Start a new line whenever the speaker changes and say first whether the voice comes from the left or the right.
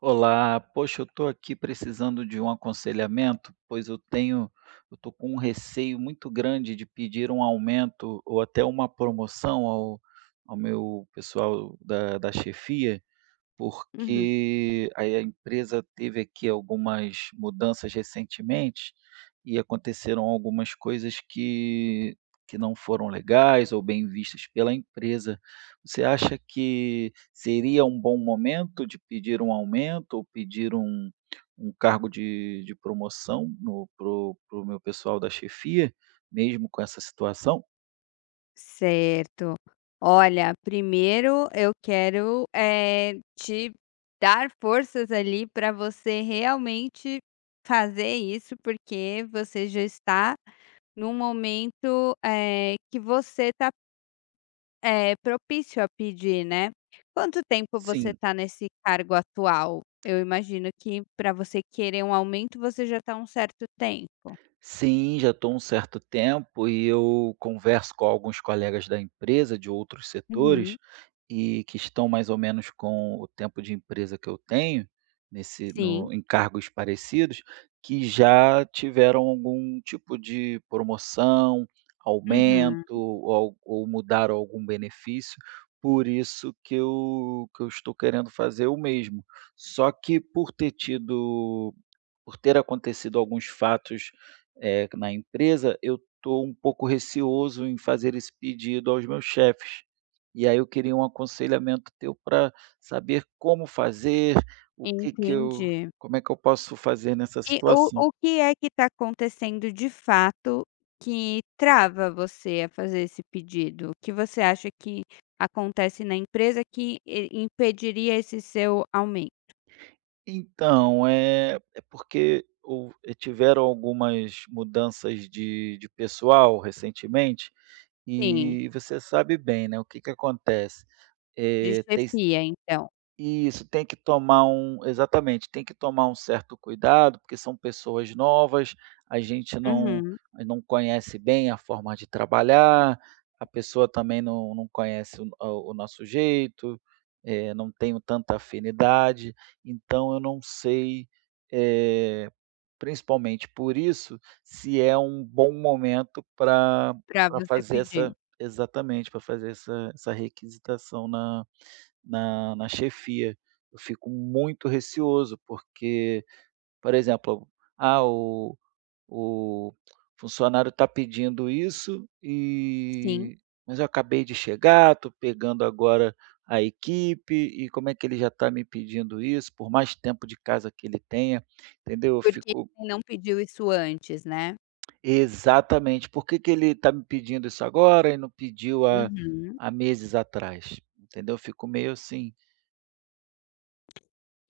right: Olá, poxa, eu estou aqui precisando de um aconselhamento, pois eu estou com um receio muito grande de pedir um aumento ou até uma promoção ao meu pessoal da chefia.
left: Uhum.
right: Porque aí a empresa teve aqui algumas mudanças recentemente e aconteceram algumas coisas que não foram legais ou bem vistas pela empresa. Você acha que seria um bom momento de pedir um aumento ou pedir um cargo de promoção no pro o para o meu pessoal da chefia, mesmo com essa situação?
left: Certo. Olha, primeiro eu quero, te dar forças ali para você realmente fazer isso, porque você já está num momento, que você está, propício a pedir, né. Quanto tempo você
right: Sim.
left: está nesse cargo atual? Eu imagino que, para você querer um aumento, você já está há um certo tempo.
right: Sim, já estou um certo tempo e eu converso com alguns colegas da empresa de outros setores
left: Uhum.
right: e que estão mais ou menos com o tempo de empresa que eu tenho, nesse
left: Sim.
right: no em cargos parecidos, que já tiveram algum tipo de promoção,
left: Uhum.
right: aumento ou mudaram algum benefício, por isso que eu estou querendo fazer o mesmo. Só que por ter acontecido alguns fatos, na empresa, eu estou um pouco receoso em fazer esse pedido aos meus chefes. E aí eu queria um aconselhamento teu para saber como fazer, o que que eu
left: Entendi.
right: como é que eu posso fazer nessa
left: E o
right: situação.
left: o que é que está acontecendo de fato que trava você a fazer esse pedido? O que você acha que acontece na empresa que i impediria esse seu aumento?
right: Então, é porque houve tiveram algumas mudanças de pessoal recentemente,
left: Sim,
right: e você sabe bem, né, o que que acontece,
left: de
right: eh, tem
left: chefia então.
right: isso, tem que tomar um exatamente, tem que tomar um certo cuidado, porque são pessoas novas, a gente não
left: Uhum.
right: não conhece bem a forma de trabalhar, a pessoa também não conhece o nosso jeito, não tenho tanta afinidade, então eu não sei, eh, principalmente por isso, se é um bom momento para
left: Pra
right: pra
left: você
right: fazer
left: pedir.
right: essa exatamente, para fazer essa requisitação na chefia. Eu fico muito receoso, porque, por exemplo, ah, o o funcionário está pedindo isso
left: Sim.
right: mas eu acabei de chegar, estou pegando agora a equipe e como é que ele já está me pedindo isso, por mais tempo de casa que ele tenha, entendeu? Eu
left: Porque
right: fico
left: ele não pediu isso antes, né?
right: Exatamente, por que que ele está me pedindo isso agora e não pediu
left: Uhum.
right: há meses atrás, entendeu? Eu fico meio assim.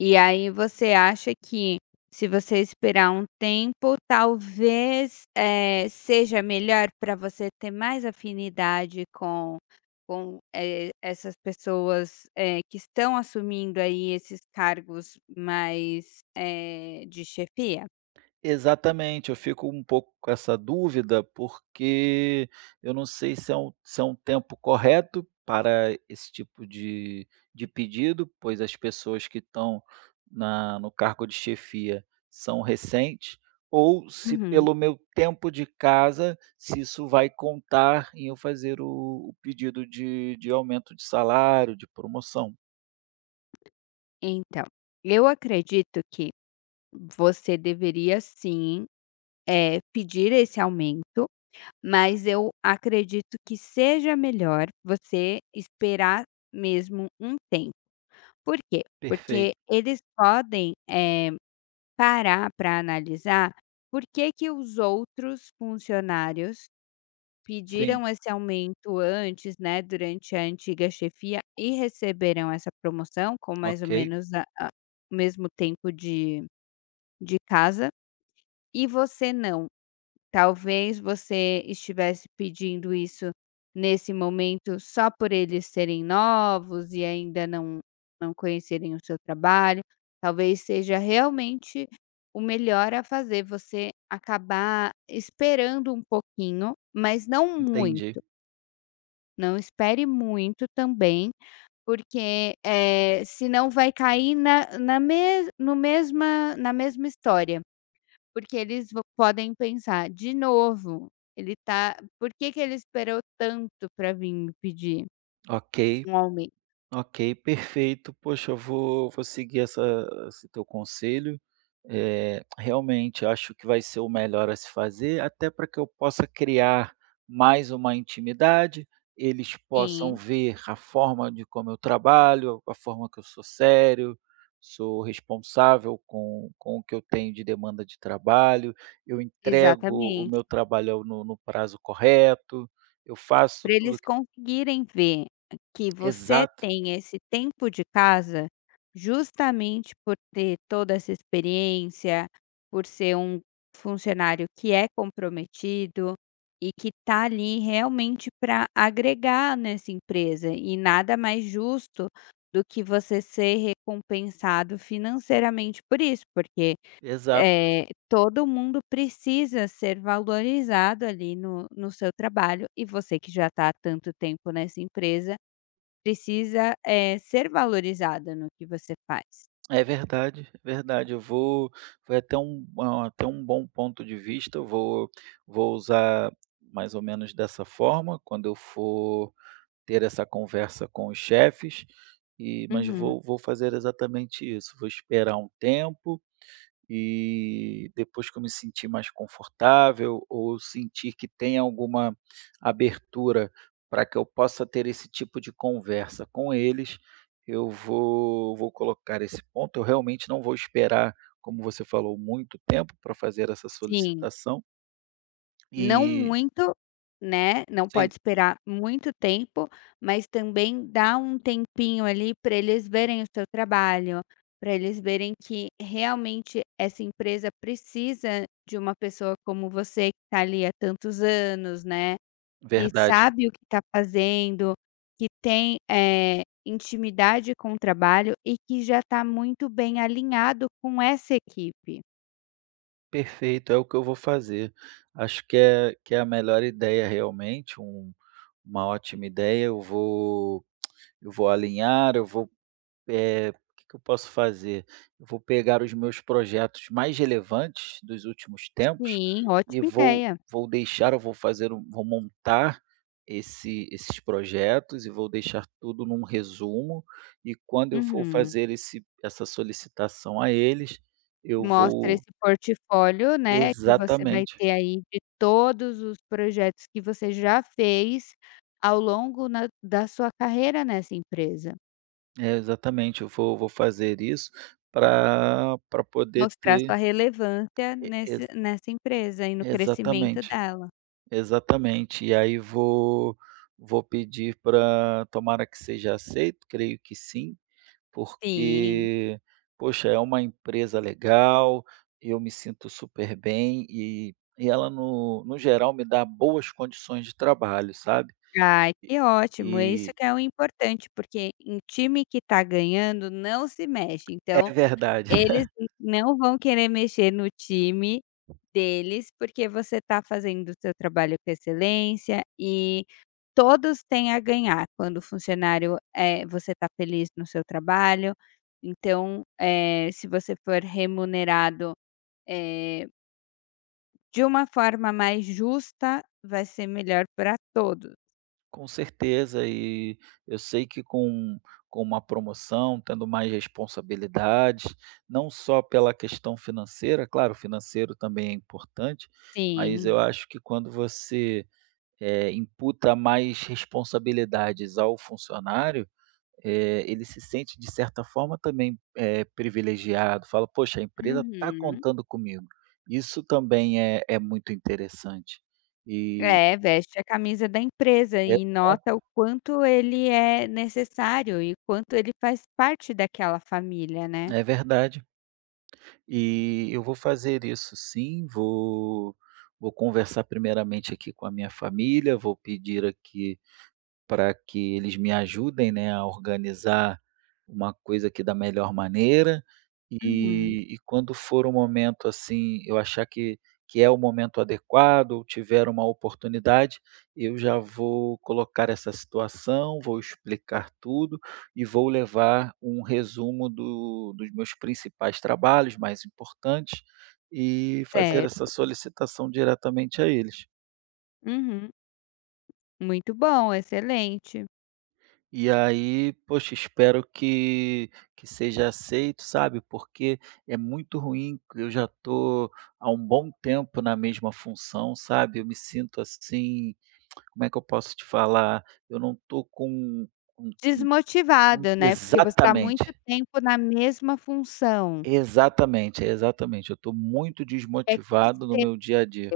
left: E aí você acha que, se você esperar um tempo, talvez, seja melhor para você ter mais afinidade com com essas pessoas, que estão assumindo aí esses cargos mais, de chefia?
right: Exatamente, eu fico um pouco com essa dúvida, porque eu não sei se é um tempo correto para esse tipo de pedido, pois as pessoas que estão na no cargo de chefia são recentes, ou se
left: Uhum.
right: pelo meu tempo de casa, se isso vai contar em eu fazer o pedido de aumento de salário, de promoção.
left: Então, eu acredito que você deveria sim, pedir esse aumento. Mas eu acredito que seja melhor você esperar mesmo um tempo. Por quê? Porque
right: Perfeito,
left: eles podem, parar para analisar por que que os outros funcionários
right: sim,
left: pediram esse aumento antes, né, durante a antiga chefia, e receberam essa promoção com mais ou
right: ok,
left: menos a o mesmo tempo de casa, e você não. Talvez você estivesse pedindo isso nesse momento só por eles serem novos e ainda não conhecerem o seu trabalho. Talvez seja realmente o melhor a fazer, você acabar esperando um pouquinho, mas não
right: entendi,
left: muito. Não espere muito também, porque, senão vai cair na na mes no mesma na mesma história. Porque eles vão podem pensar: "De novo, ele tá por que que ele esperou tanto para vir me pedir
right: ok.
left: um aumento?"
right: Ok, perfeito. Poxa, eu vou seguir essa esse teu conselho. Realmente acho que vai ser o melhor a se fazer, até para que eu possa criar mais uma intimidade, eles possam
left: Sim.
right: ver a forma de como eu trabalho, a forma que eu sou sério, sou responsável com o que eu tenho de demanda de trabalho, eu entrego o
left: Exatamente.
right: meu trabalho no prazo correto, eu faço
left: Para eles
right: tudo que...
left: conseguirem ver que você
right: Exato,
left: tem esse tempo de casa, justamente por ter toda essa experiência, por ser um funcionário que é comprometido e que está ali realmente para agregar nessa empresa, e nada mais justo do que você ser recompensado financeiramente por isso, porque,
right: exato.
left: todo mundo precisa ser valorizado ali no seu trabalho, e você, que já está há tanto tempo nessa empresa, precisa, ser valorizada no que você faz.
right: É verdade, é verdade. Eu vou Foi até um até um bom ponto de vista, eu vou usar mais ou menos dessa forma quando eu for ter essa conversa com os chefes, e mas
left: Uhum,
right: vou fazer exatamente isso, vou esperar um tempo, e depois que eu me sentir mais confortável ou sentir que tem alguma abertura para que eu possa ter esse tipo de conversa com eles, eu vou colocar esse ponto. Eu realmente não vou esperar, como você falou, muito tempo para fazer essa
left: sim.
right: solicitação.
left: Não
right: E
left: muito, né, não
right: sim,
left: pode esperar muito tempo, mas também dá um tempinho ali para eles verem o seu trabalho, para eles verem que realmente essa empresa precisa de uma pessoa como você, que está ali há tantos anos, né. Que
right: verdade.
left: sabe o que está fazendo, que tem, intimidade com o trabalho e que já está muito bem alinhado com essa equipe.
right: Perfeito, é o que eu vou fazer. Acho que é a melhor ideia realmente, uma ótima ideia. Eu vou alinhar, eu vou... o que que eu posso fazer? Eu vou pegar os meus projetos mais relevantes dos últimos tempos
left: Sim,
right: e
left: ótima
right: vou
left: ideia.
right: vou deixar eu vou fazer um vou montar esses projetos e vou deixar tudo num resumo, e quando eu for
left: Uhum.
right: fazer esse essa solicitação a eles, eu
left: Mostra
right: vou...
left: esse portfólio, né, que você vai
right: Exatamente,
left: ter aí de todos os projetos que você já fez ao longo na da sua carreira nessa empresa.
right: é, exatamente, eu vou fazer isso para poder
left: Mostrar
right: ter
left: sua relevância
right: e
left: nesse
right: ex
left: nessa empresa e no crescimento
right: exatamente.
left: dela.
right: Exatamente. E aí vou pedir para, tomara que seja aceito, creio que sim,
left: Sim.
right: porque, poxa, é uma empresa legal, eu me sinto super bem e ela no geral me dá boas condições de trabalho, sabe.
left: Ai,
right: E
left: que ótimo, é isso
right: e
left: que é o importante, porque um time que tá ganhando não se mexe, então
right: é verdade.
left: eles n não vão querer mexer no time deles, porque você tá fazendo o seu trabalho com excelência, e todos têm a ganhar quando o funcionário, é, você tá feliz no seu trabalho. Então, se você for remunerado, eh, de uma forma mais justa, vai ser melhor para todos.
right: Com certeza, e eu sei que com uma promoção, tendo mais responsabilidades, não só pela questão financeira, claro, o financeiro também é importante, mas
left: Sim.
right: eu acho que quando você, imputa mais responsabilidades ao funcionário, ele se sente de certa forma também, privilegiado, fala: "Poxa, a empresa tá
left: Uhum.
right: contando comigo". Isso também é muito interessante. E
left: É, veste a camisa da empresa e nota o
right: exato,
left: quanto ele é necessário e o quanto ele faz parte daquela família, né.
right: é verdade. E eu vou fazer isso sim, vou conversar primeiramente aqui com a minha família, vou pedir aqui para que eles me ajudem, né, a organizar uma coisa aqui da melhor maneira,
left: Uhum.
right: e quando for o momento, assim, eu achar que é o momento adequado ou tiver uma oportunidade, eu já vou colocar essa situação, vou explicar tudo e vou levar um resumo do dos meus principais trabalhos mais importantes e fazer essa
left: Certo.
right: solicitação diretamente a eles.
left: Uhum. Muito bom, excelente.
right: E aí, poxa, espero que seja aceito, sabe, porque é muito ruim, eu já tô há um bom tempo na mesma função, sabe, eu me sinto assim, como é que eu posso te falar? Eu não tô com com com...
left: Desmotivado, né, porque você está
right: Exatamente,
left: muito tempo na mesma função.
right: exatamente, exatamente, eu tô muito
left: É
right: desmotivado no
left: crescer.
right: meu dia a dia.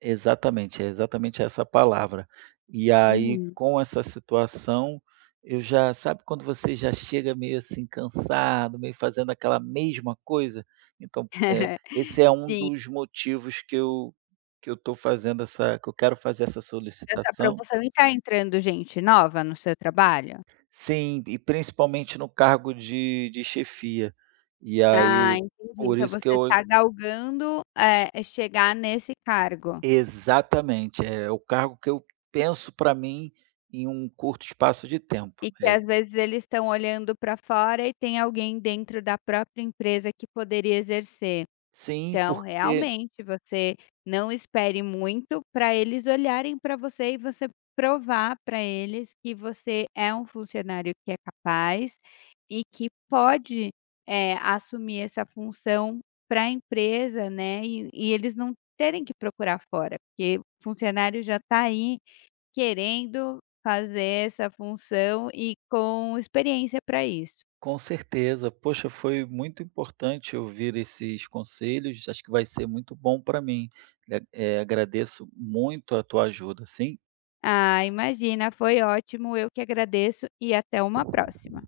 right: Exatamente, é exatamente essa palavra. E aí,
left: Uhum.
right: com essa situação, eu já... Sabe quando você já chega meio assim cansado, meio fazendo aquela mesma coisa? Então, esse é um
left: Sim,
right: dos motivos que eu estou fazendo essa que eu quero fazer essa
left: essa
right: solicitação.
left: promoção. E tá entrando gente nova no seu trabalho?
right: Sim, e principalmente no cargo de chefia. E
left: Ah,
right: aí,
left: entendi.
right: por
left: Então
right: isso que
left: você
right: eu
left: está galgando, chegar nesse cargo.
right: exatamente, é o cargo que eu penso para mim em um curto espaço de tempo.
left: E que
right: É...
left: às vezes eles estão olhando para fora e tem alguém dentro da própria empresa que poderia exercer.
right: Sim,
left: Então,
right: porque
left: realmente, você não espere muito para eles olharem para você, e você provar para eles que você é um funcionário que é capaz e que pode, assumir essa função para a empresa, né, e eles não terem que procurar fora, porque o funcionário já está aí querendo fazer essa função e com experiência para isso.
right: com certeza. Poxa, foi muito importante ouvir esses conselhos, acho que vai ser muito bom para mim. Agradeço muito a tua ajuda, sim.
left: Ah, imagina, foi ótimo, eu que agradeço, e até uma próxima.